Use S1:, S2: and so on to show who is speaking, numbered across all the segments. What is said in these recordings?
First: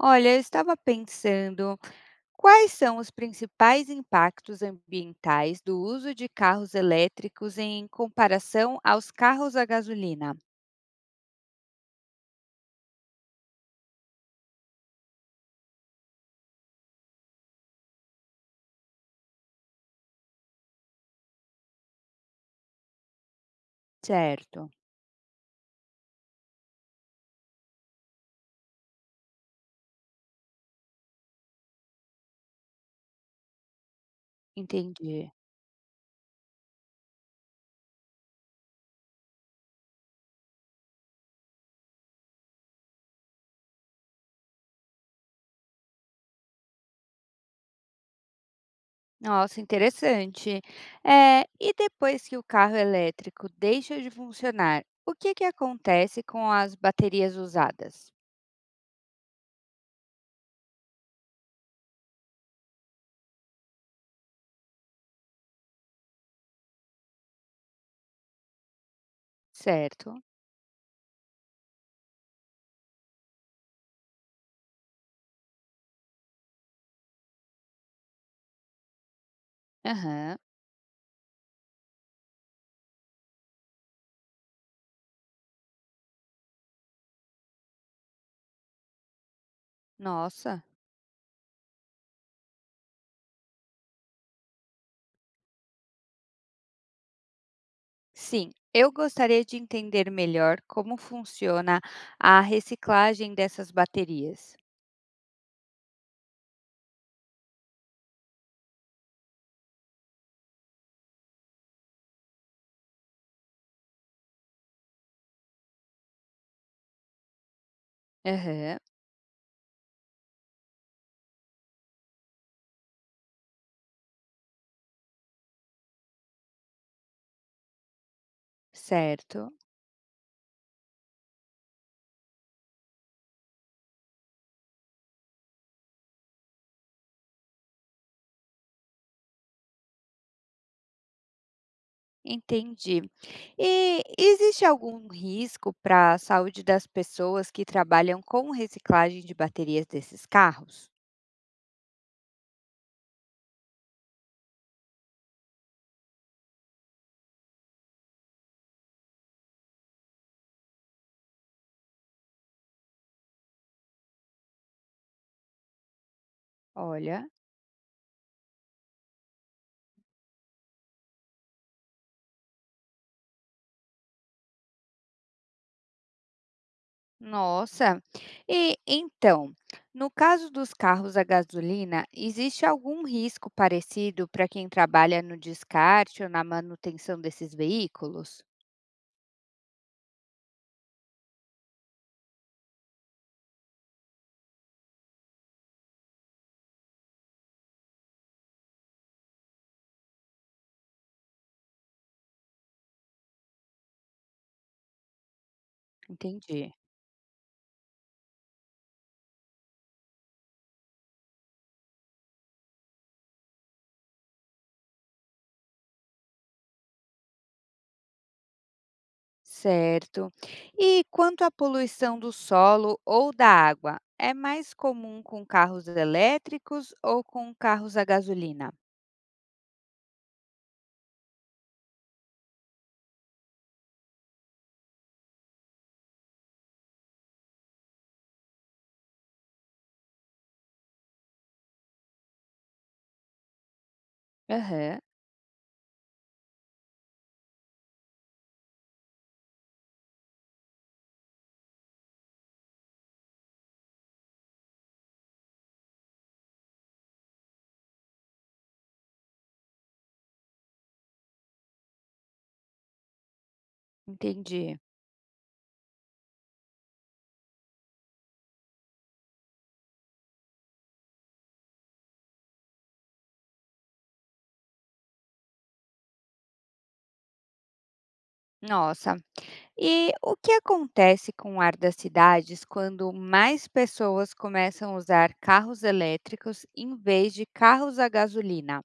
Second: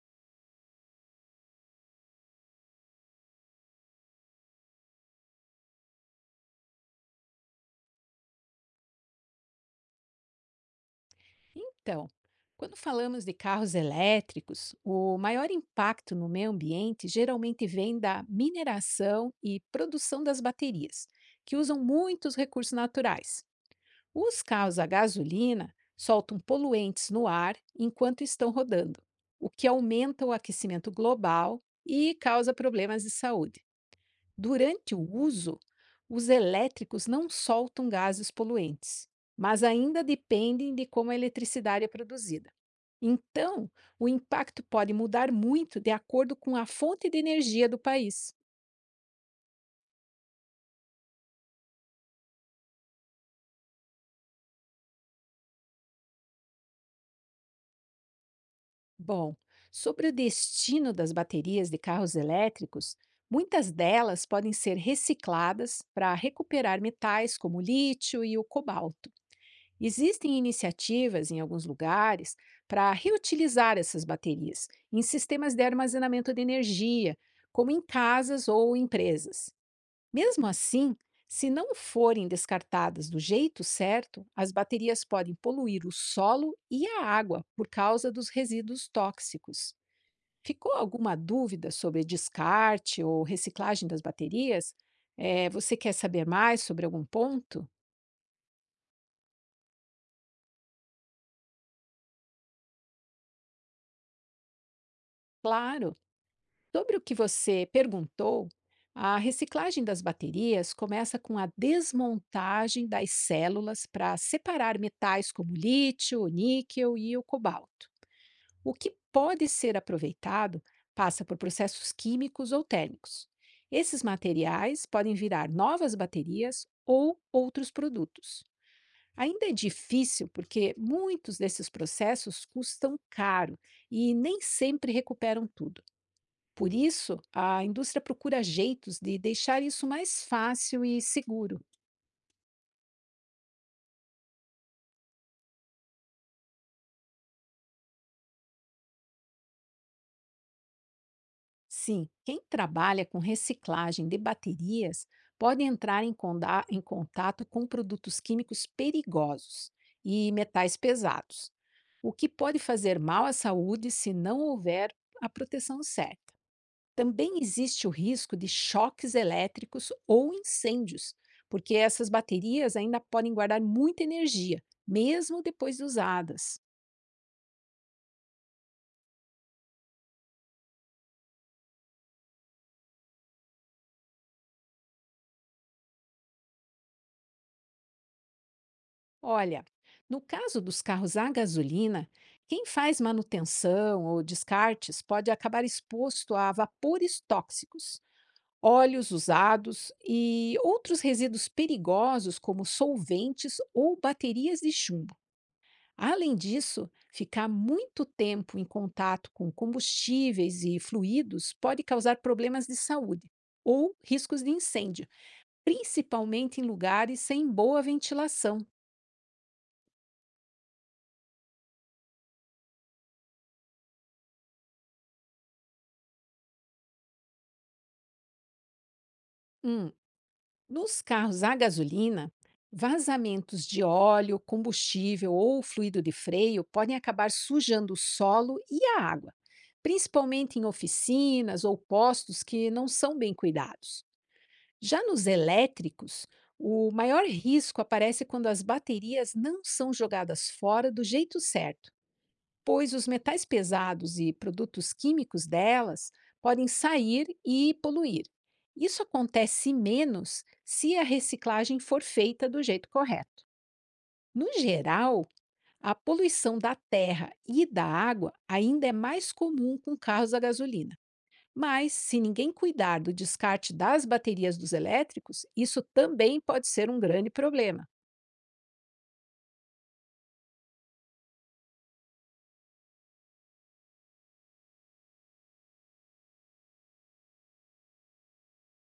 S1: Olha, eu estava pensando, quais são os principais impactos ambientais do uso de carros elétricos em comparação aos carros a gasolina?
S2: Então, quando falamos de carros elétricos, o maior impacto no meio ambiente geralmente vem da mineração e produção das baterias, que usam muitos recursos naturais. Os
S1: Certo,
S2: carros a gasolina soltam poluentes no ar enquanto estão rodando, o que aumenta o aquecimento global e causa problemas de saúde. Durante o
S1: entendi.
S2: uso, os elétricos não soltam gases poluentes, mas ainda dependem de como a eletricidade é produzida. Então, o impacto pode mudar muito de acordo com a fonte de energia do país.
S1: Nossa, interessante. É, e depois que o carro elétrico deixa de funcionar, o que acontece com as baterias usadas?
S2: Bom, sobre o destino das baterias de carros elétricos, muitas delas podem ser recicladas para recuperar metais como o lítio e o cobalto.
S1: Certo.
S2: Existem iniciativas em alguns lugares para reutilizar essas baterias em sistemas de armazenamento de energia, como em casas ou empresas.
S1: Aham.
S2: Mesmo assim, se não forem descartadas do jeito certo, as baterias podem poluir o solo e a água por causa dos resíduos tóxicos.
S1: Nossa.
S2: Ficou alguma dúvida sobre descarte ou reciclagem das baterias? Você quer saber mais sobre algum ponto?
S1: Sim, eu gostaria de entender melhor como funciona a reciclagem dessas baterias.
S2: Claro! Sobre o que você perguntou, a reciclagem das baterias começa com a desmontagem das células para separar metais como lítio, o níquel e o cobalto. O
S1: Aham.
S2: que pode ser aproveitado passa por processos químicos ou térmicos. Esses materiais podem virar novas baterias ou outros produtos. Ainda é
S1: Certo,
S2: difícil porque muitos desses processos custam caro e nem sempre recuperam tudo. Por isso, a indústria procura jeitos de deixar isso mais fácil e seguro.
S1: entendi. E existe algum risco para a saúde das pessoas que trabalham com reciclagem de baterias desses carros?
S2: Sim, quem trabalha com reciclagem de baterias pode entrar em contato com produtos químicos perigosos e metais pesados, o que pode fazer mal à saúde se não houver a proteção certa.
S1: Olha,
S2: Também existe o risco de choques elétricos ou incêndios, porque essas baterias ainda podem guardar muita energia, mesmo depois de usadas.
S1: nossa. E então, no caso dos carros a gasolina, existe algum risco parecido para quem trabalha no descarte ou na manutenção desses veículos?
S2: Olha, no caso dos carros a gasolina, quem faz manutenção ou descartes pode acabar exposto a vapores tóxicos, óleos usados e outros resíduos perigosos, como solventes ou baterias de chumbo. Além
S1: Entendi,
S2: disso, ficar muito tempo em contato com combustíveis e fluidos pode causar problemas de saúde ou riscos de incêndio, principalmente em lugares sem boa ventilação.
S1: certo. E quanto à poluição do solo ou da água, é mais comum com carros elétricos ou com carros a gasolina?
S2: Hum, Nos carros a gasolina, vazamentos de óleo, combustível ou fluido de freio podem acabar sujando o solo e a água, principalmente em oficinas ou postos que não são bem cuidados.
S1: Aham,
S2: Já nos elétricos, o maior risco aparece quando as baterias não são jogadas fora do jeito certo, pois os metais pesados e produtos químicos delas podem sair e poluir. Isso acontece menos se a reciclagem for feita do jeito correto. No
S1: entendi.
S2: geral, a poluição da terra e da água ainda é mais comum com carros a gasolina. Mas, se ninguém cuidar do descarte das baterias dos elétricos, isso também pode ser um grande problema.
S1: Nossa. E o que acontece com o ar das cidades quando mais pessoas começam a usar carros elétricos em vez de carros a gasolina?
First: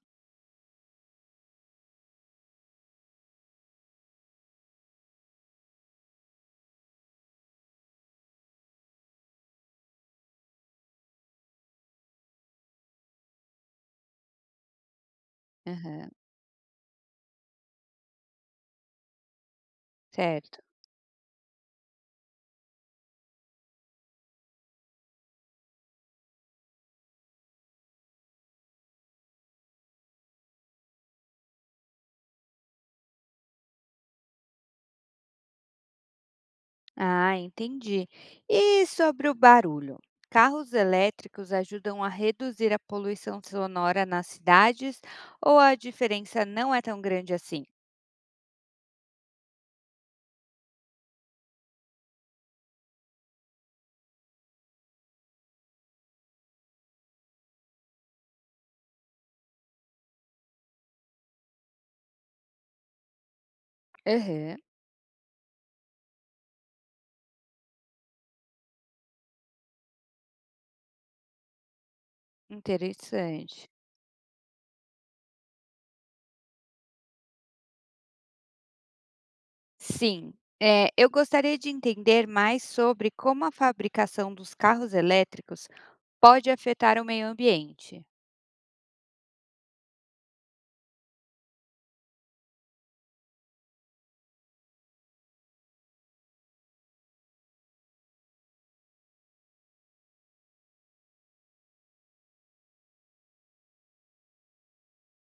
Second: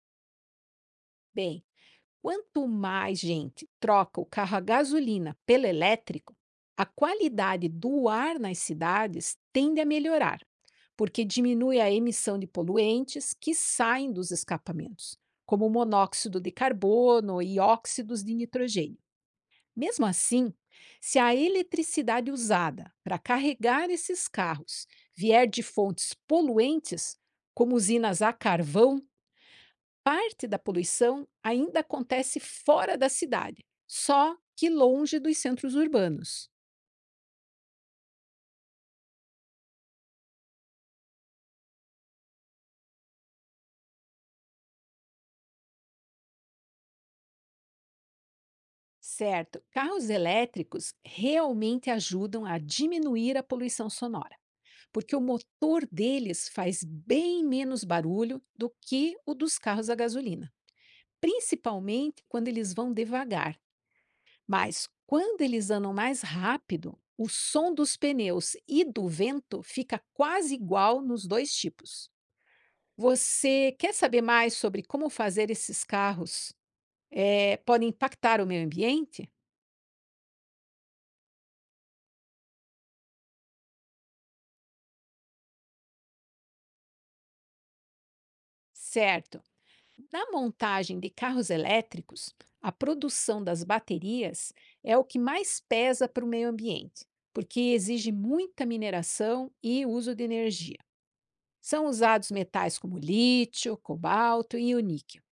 S2: Bem, quanto mais gente troca o carro a gasolina pelo elétrico, a qualidade do ar nas cidades tende a melhorar, porque diminui a emissão de poluentes que saem dos escapamentos, como o
S1: Aham,
S2: monóxido de carbono e óxidos de nitrogênio. Mesmo assim,
S1: certo.
S2: se a eletricidade usada para carregar esses carros vier de fontes poluentes, como usinas a carvão, parte da poluição ainda acontece fora da cidade, só que longe dos centros urbanos.
S1: Ah, entendi. E sobre o barulho? Carros elétricos ajudam a reduzir a poluição sonora nas cidades ou a diferença não é tão grande assim?
S2: Certo, carros elétricos realmente ajudam a diminuir a poluição sonora, porque o motor deles faz bem menos barulho do que o dos carros a gasolina, principalmente quando eles vão devagar.
S1: Uhum.
S2: Mas quando eles andam mais rápido, o som dos pneus e do vento fica quase igual nos dois tipos.
S1: Interessante.
S2: Você quer saber mais sobre como fazer esses carros podem impactar o meio ambiente?
S1: Sim, é, eu gostaria de entender mais sobre como a fabricação dos carros elétricos pode afetar o meio ambiente.
S2: Certo. Na montagem de carros elétricos, a produção das baterias é o que mais pesa para o meio ambiente, porque exige muita mineração e uso de energia. São usados metais como lítio, cobalto e o níquel,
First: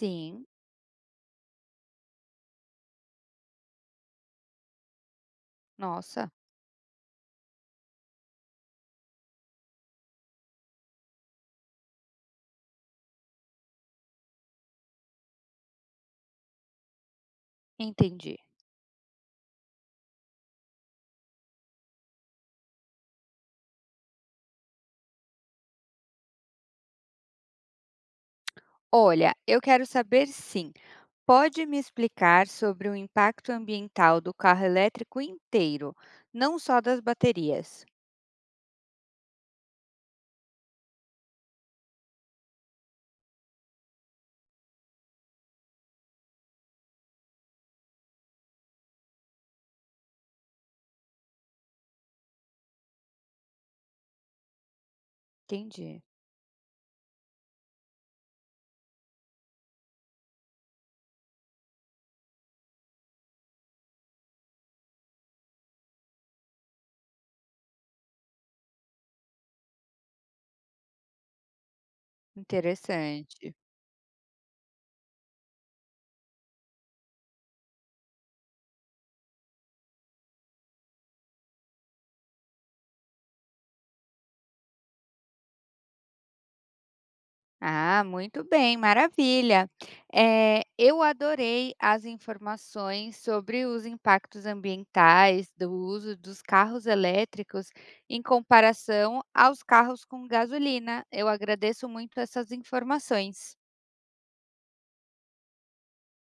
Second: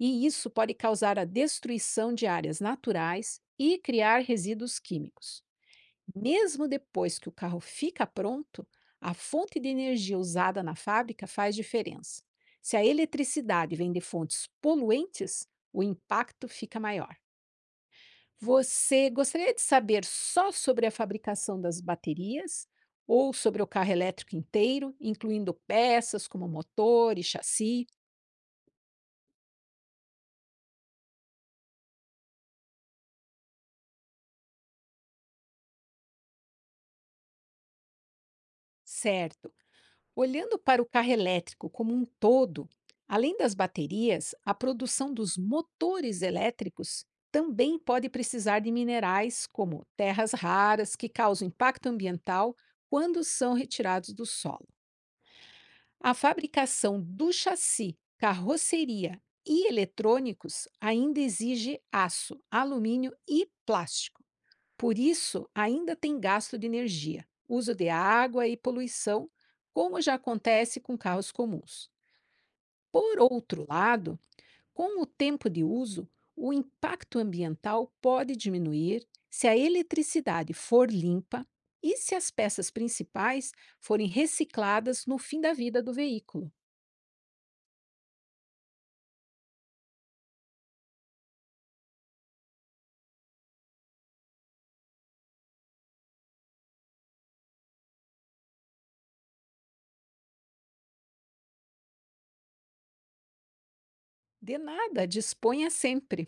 S2: e isso pode causar a destruição de áreas naturais e criar resíduos químicos.
S1: nossa,
S2: Mesmo depois que o carro fica pronto, a fonte de energia usada na fábrica faz diferença. Se a eletricidade vem de fontes poluentes, o impacto fica maior.
S1: entendi.
S2: Você gostaria de saber só sobre a fabricação das baterias ou sobre o carro elétrico inteiro, incluindo peças como motor e chassi?
S1: Olha, eu quero saber sim. Pode me explicar sobre o impacto ambiental do carro elétrico inteiro, não só das baterias?
S2: Certo. Olhando para o carro elétrico como um todo, além das baterias, a produção dos motores elétricos também pode precisar de minerais como terras raras que causam impacto ambiental quando são retirados do solo.
S1: Entendi.
S2: A fabricação do chassi, carroceria e eletrônicos ainda exige aço, alumínio e plástico. Por isso, ainda tem gasto de energia, uso de água e poluição, como já acontece com carros comuns. Por
S1: Interessante.
S2: outro lado, com o tempo de uso, o impacto ambiental pode diminuir se a eletricidade for limpa e se as peças principais forem recicladas no fim da vida do veículo.
S1: Ah, muito bem, maravilha. Eu adorei as informações sobre os impactos ambientais do uso dos carros elétricos em comparação aos carros com gasolina. Eu agradeço muito essas informações.
S2: De nada, disponha sempre.